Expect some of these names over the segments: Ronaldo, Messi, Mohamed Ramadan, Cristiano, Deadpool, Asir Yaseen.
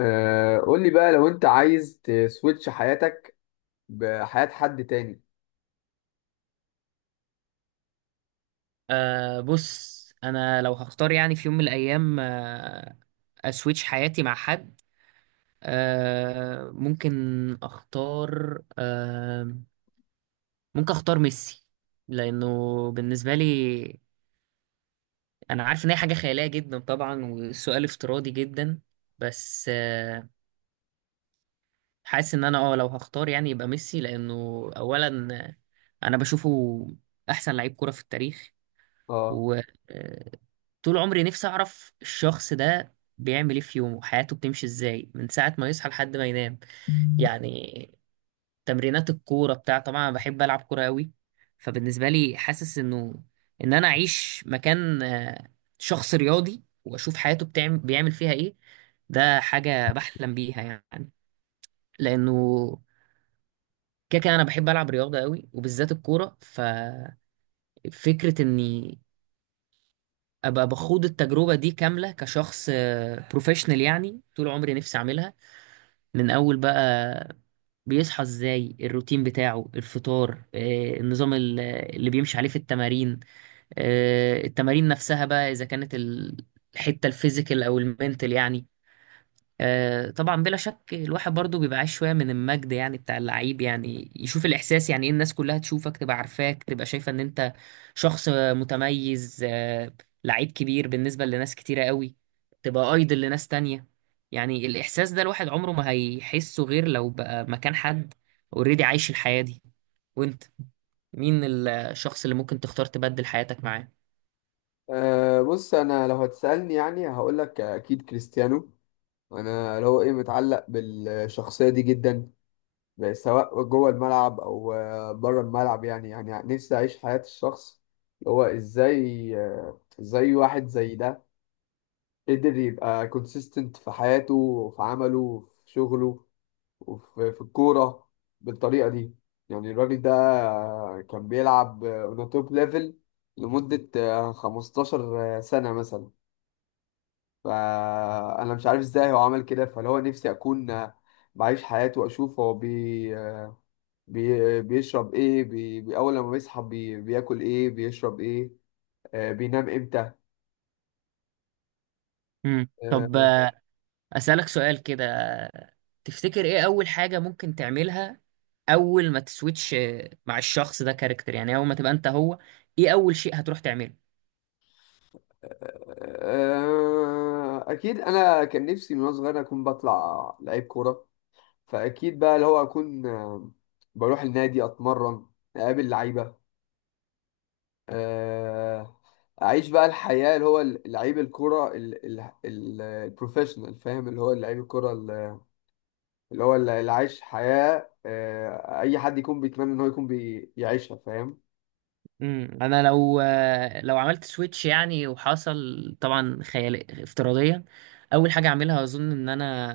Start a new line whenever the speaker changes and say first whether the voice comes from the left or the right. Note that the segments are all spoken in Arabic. left: آه، قول لي بقى لو انت عايز تسويتش حياتك بحياة حد تاني.
right: بص، انا لو هختار في يوم من الايام اسويتش حياتي مع حد. ممكن اختار، ممكن اختار ميسي، لانه بالنسبه لي انا عارف ان هي حاجه خياليه جدا طبعا وسؤال افتراضي جدا. بس حاسس ان انا لو هختار يبقى ميسي، لانه اولا انا بشوفه احسن لعيب كره في التاريخ.
left: اه.
right: و آه، طول عمري نفسي اعرف الشخص ده بيعمل ايه في يومه، حياته بتمشي ازاي من ساعة ما يصحى لحد ما ينام. يعني تمرينات الكورة بتاع، طبعا انا بحب العب كورة قوي. فبالنسبة لي حاسس انه ان انا اعيش مكان شخص رياضي واشوف حياته بيعمل فيها ايه. ده حاجة بحلم بيها، يعني لأنه كده كده أنا بحب ألعب رياضة قوي وبالذات الكورة. ففكرة إني ابقى بخوض التجربه دي كامله كشخص بروفيشنال، طول عمري نفسي اعملها. من اول بقى بيصحى ازاي، الروتين بتاعه، الفطار، النظام اللي بيمشي عليه في التمارين، التمارين نفسها بقى، اذا كانت الحته الفيزيكال او المنتال. طبعا بلا شك الواحد برضو بيبقى عايز شويه من المجد، بتاع اللعيب، يشوف الاحساس ايه، الناس كلها تشوفك، تبقى عارفاك، تبقى شايفه ان انت شخص متميز، لعيب كبير بالنسبه لناس كتيره قوي، تبقى ايدل لناس تانية. الاحساس ده الواحد عمره ما هيحسه غير لو بقى مكان حد اوريدي عايش الحياه دي. وانت، مين الشخص اللي ممكن تختار تبدل حياتك معاه؟
left: بص، انا لو هتسألني يعني هقول لك اكيد كريستيانو. انا اللي هو ايه متعلق بالشخصية دي جدا، سواء جوه الملعب او بره الملعب. يعني يعني نفسي اعيش حياة الشخص اللي هو ازاي، ازاي واحد زي ده قدر يبقى كونسيستنت في حياته وفي عمله وفي شغله وفي الكورة بالطريقة دي. يعني الراجل ده كان بيلعب اون توب ليفل لمدة 15 سنة مثلا. فأنا مش عارف ازاي هو عمل كده، فاللي هو نفسي أكون بعيش حياته وأشوف هو بي بي بيشرب ايه، أول لما بيصحى بي بياكل ايه بيشرب ايه، بينام امتى.
right: طب
left: آه،
right: أسألك سؤال كده، تفتكر ايه أول حاجة ممكن تعملها أول ما تسويتش مع الشخص ده؟ كاركتر، أول ما تبقى أنت هو، ايه أول شيء هتروح تعمله؟
left: أكيد أنا كان نفسي من وأنا صغير أكون بطلع لعيب كورة، فاكيد بقى اللي هو اكون بروح النادي اتمرن، اقابل لعيبه، آه، اعيش بقى الحياه اللي هو لعيب الكره البروفيشنال. فاهم؟ اللي هو لعيب الكره اللي هو اللي عايش حياه اي حد يكون بيتمنى ان هو يكون بيعيشها. فاهم؟
right: انا لو عملت سويتش، وحصل طبعا خيال افتراضيا، اول حاجه اعملها اظن ان انا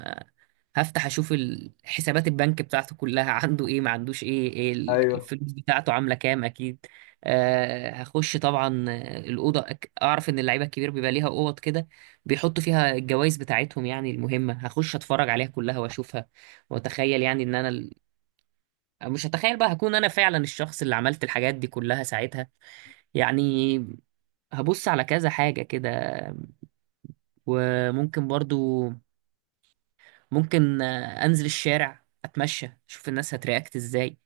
right: هفتح اشوف حسابات البنك بتاعته كلها عنده ايه ما عندوش ايه، إيه
left: ايوه.
right: الفلوس بتاعته عامله كام، اكيد. أه هخش طبعا الاوضه اعرف ان اللعيبه الكبير بيبقى ليها اوض كده بيحطوا فيها الجوائز بتاعتهم، يعني المهمه هخش اتفرج عليها كلها واشوفها واتخيل ان انا مش هتخيل بقى، هكون انا فعلا الشخص اللي عملت الحاجات دي كلها ساعتها. يعني هبص على كذا حاجة كده. وممكن برضو، ممكن أنزل الشارع، أتمشى، أشوف الناس هترياكت إزاي،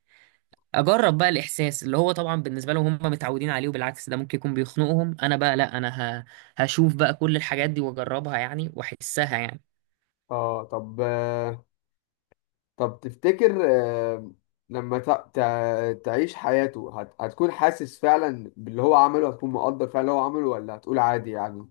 right: أجرب بقى الإحساس اللي هو طبعا بالنسبة لهم هم متعودين عليه وبالعكس ده ممكن يكون بيخنقهم، أنا بقى لأ، أنا هشوف بقى كل الحاجات دي وأجربها وأحسها يعني.
left: اه طب طب تفتكر، لما تعيش حياته هتكون حاسس فعلا باللي هو عمله؟ هتكون مقدر فعلا اللي هو عمله ولا هتقول عادي يعني؟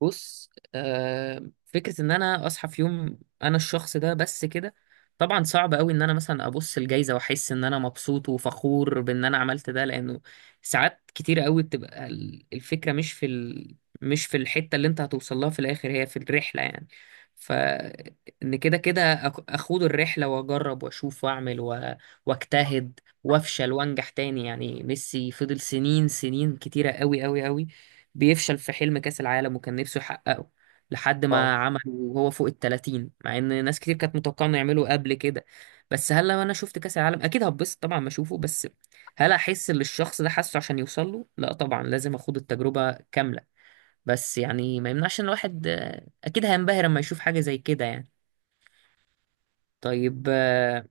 right: بص، فكرة ان انا اصحى في يوم انا الشخص ده بس كده، طبعا صعب قوي ان انا مثلا ابص الجايزة واحس ان انا مبسوط وفخور بان انا عملت ده، لانه ساعات كتير قوي بتبقى الفكرة مش في الحتة اللي انت هتوصل لها في الاخر، هي في الرحلة. يعني ف ان كده كده اخوض الرحلة واجرب واشوف واعمل واجتهد وافشل وانجح تاني. يعني ميسي فضل سنين كتيرة قوي بيفشل في حلم كأس العالم وكان نفسه يحققه لحد ما
left: آه.
right: عمل، وهو فوق ال 30، مع ان ناس كتير كانت متوقعه انه يعمله قبل كده. بس هل لما انا شفت كأس العالم اكيد هتبسط طبعا ما اشوفه، بس هل احس اللي الشخص ده حاسه عشان يوصل له؟ لا طبعا، لازم اخوض التجربة كاملة. بس ما يمنعش ان الواحد اكيد هينبهر لما يشوف حاجة زي كده يعني. طيب،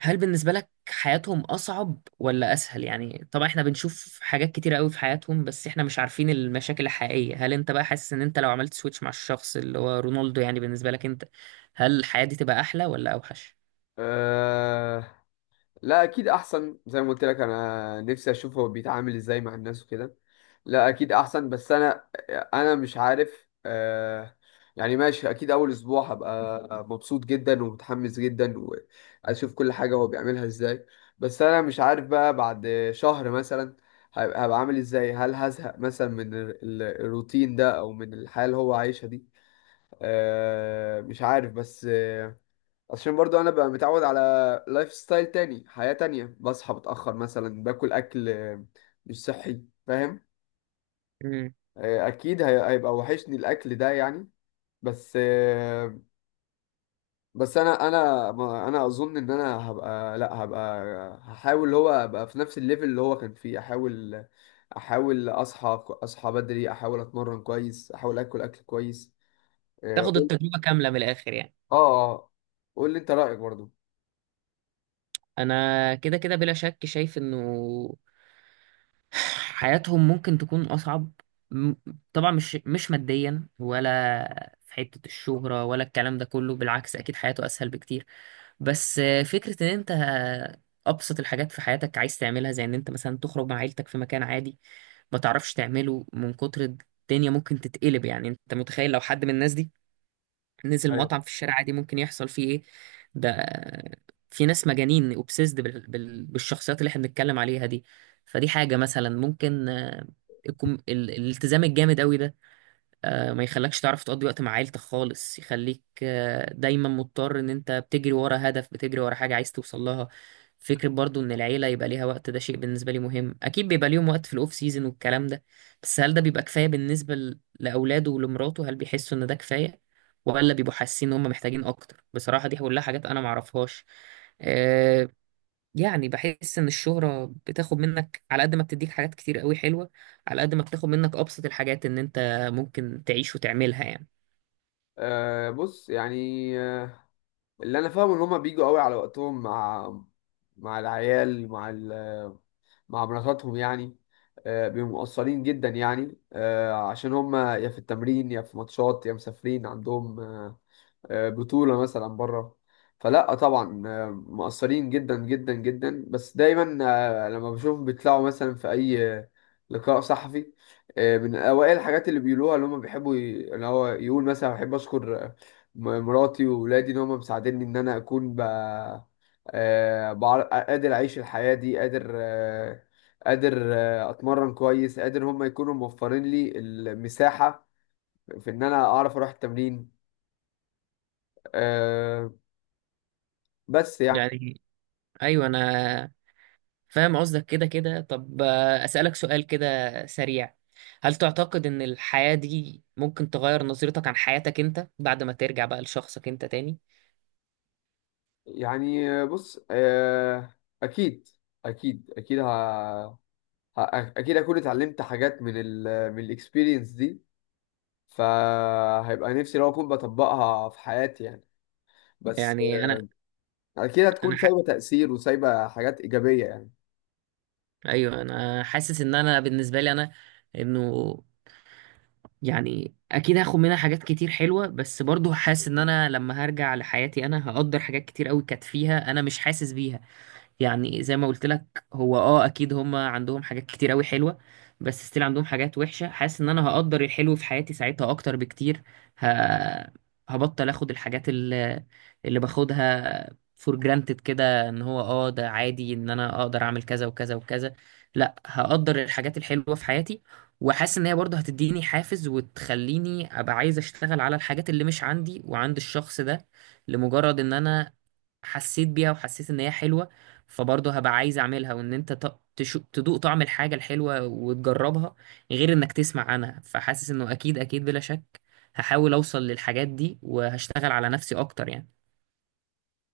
right: هل بالنسبة لك حياتهم أصعب ولا أسهل؟ يعني طبعا إحنا بنشوف حاجات كتيرة قوي في حياتهم، بس إحنا مش عارفين المشاكل الحقيقية. هل أنت بقى حاسس إن أنت لو عملت سويتش مع الشخص اللي هو رونالدو، يعني بالنسبة لك أنت هل الحياة دي تبقى أحلى ولا أوحش؟
left: أه لا اكيد احسن، زي ما قلت لك انا نفسي اشوف هو بيتعامل ازاي مع الناس وكده. لا اكيد احسن، بس انا مش عارف أه. يعني ماشي، اكيد اول اسبوع هبقى مبسوط جدا ومتحمس جدا واشوف كل حاجة هو بيعملها ازاي. بس انا مش عارف بقى بعد شهر مثلا هبقى عامل ازاي؟ هل هزهق مثلا من الروتين ده او من الحياة اللي هو عايشها دي؟ أه مش عارف. بس عشان برضو انا بقى متعود على لايف ستايل تاني، حياة تانية، بصحى متأخر مثلا، باكل اكل مش صحي. فاهم؟
right: مم.
left: اكيد هيبقى وحشني الاكل ده يعني. بس آه، بس انا انا ما- انا اظن ان انا هبقى لا هبقى هحاول اللي هو ابقى في نفس الليفل اللي هو كان فيه. احاول، احاول اصحى بدري، احاول اتمرن كويس، احاول اكل كويس. اه
right: تاخد
left: قول-
right: التجربة كاملة من الآخر يعني.
left: اه. آه. قول لي انت رأيك برضو.
right: أنا كده كده بلا شك شايف إنه حياتهم ممكن تكون أصعب. م- طبعا مش ماديا ولا في حتة الشهرة ولا الكلام ده كله، بالعكس أكيد حياته أسهل بكتير. بس فكرة إن أنت أبسط الحاجات في حياتك عايز تعملها، زي إن أنت مثلا تخرج مع عيلتك في مكان عادي، ما تعرفش تعمله من كتر الدنيا. ممكن تتقلب، يعني أنت متخيل لو حد من الناس دي نزل
left: أيوة.
right: مطعم في الشارع عادي ممكن يحصل فيه ايه؟ ده في ناس مجانين اوبسيسد بالشخصيات اللي احنا بنتكلم عليها دي. فدي حاجة مثلا ممكن الالتزام الجامد قوي ده، ما يخلكش تعرف تقضي وقت مع عيلتك خالص، يخليك دايما مضطر ان انت بتجري ورا هدف، بتجري ورا حاجة عايز توصل لها. فكرة برضو ان العيلة يبقى ليها وقت، ده شيء بالنسبة لي مهم. اكيد بيبقى ليهم وقت في الاوف سيزون والكلام ده، بس هل ده بيبقى كفاية بالنسبة لاولاده ولمراته؟ هل بيحسوا ان ده كفاية ولا بيبقوا حاسين ان هم محتاجين اكتر؟ بصراحة دي كلها حاجات انا معرفهاش. يعني بحس ان الشهرة بتاخد منك على قد ما بتديك حاجات كتير قوي حلوة، على قد ما بتاخد منك ابسط الحاجات ان انت ممكن تعيش وتعملها يعني.
left: آه بص يعني آه، اللي انا فاهمه ان هما بيجوا قوي على وقتهم مع، مع العيال، مع ال... مع مراتاتهم يعني. بيبقوا مقصرين جدا يعني، عشان هما يا في التمرين يا في ماتشات يا مسافرين عندهم بطولة مثلا بره. فلا طبعا مقصرين جدا جدا جدا. بس دايما لما بشوفهم بيطلعوا مثلا في أي لقاء صحفي، من أوائل الحاجات اللي بيقولوها اللي هم بيحبوا اللي هو يقول مثلا: بحب أشكر مراتي وولادي، إن هم مساعديني، إن أنا أكون ب... قادر أعيش الحياة دي، قادر قادر أتمرن كويس، قادر هم يكونوا موفرين لي المساحة في إن أنا أعرف أروح التمرين. آه، بس يعني.
right: يعني ايوه انا فاهم قصدك. كده كده طب، اسألك سؤال كده سريع، هل تعتقد ان الحياة دي ممكن تغير نظرتك عن حياتك انت بعد ما ترجع بقى لشخصك انت تاني؟
left: يعني بص، اكيد، اكيد اكيد اكون اتعلمت حاجات من ال... من الاكسبيرينس دي، فهيبقى نفسي لو اكون بطبقها في حياتي يعني. بس
right: يعني انا
left: اكيد هتكون
right: انا ح...
left: سايبه تأثير وسايبه حاجات ايجابيه يعني.
right: ايوه انا حاسس ان انا بالنسبة لي انا انه يعني اكيد هاخد منها حاجات كتير حلوة، بس برضو حاسس ان انا لما هرجع لحياتي انا هقدر حاجات كتير قوي كانت فيها انا مش حاسس بيها. يعني زي ما قلت لك، هو اكيد هم عندهم حاجات كتير قوي حلوه، بس ستيل عندهم حاجات وحشه. حاسس ان انا هقدر الحلو في حياتي ساعتها اكتر بكتير. ه... هبطل اخد الحاجات اللي باخدها فور جرانتد كده، ان هو ده عادي ان انا اقدر اعمل كذا وكذا وكذا. لا، هقدر الحاجات الحلوه في حياتي. وحاسس ان هي برضه هتديني حافز وتخليني ابقى عايز اشتغل على الحاجات اللي مش عندي وعند الشخص ده، لمجرد ان انا حسيت بيها وحسيت ان هي حلوه، فبرضه هبقى عايز اعملها. وان انت تدوق طعم الحاجه الحلوه وتجربها، غير انك تسمع عنها. فحاسس انه اكيد اكيد بلا شك هحاول اوصل للحاجات دي وهشتغل على نفسي اكتر يعني.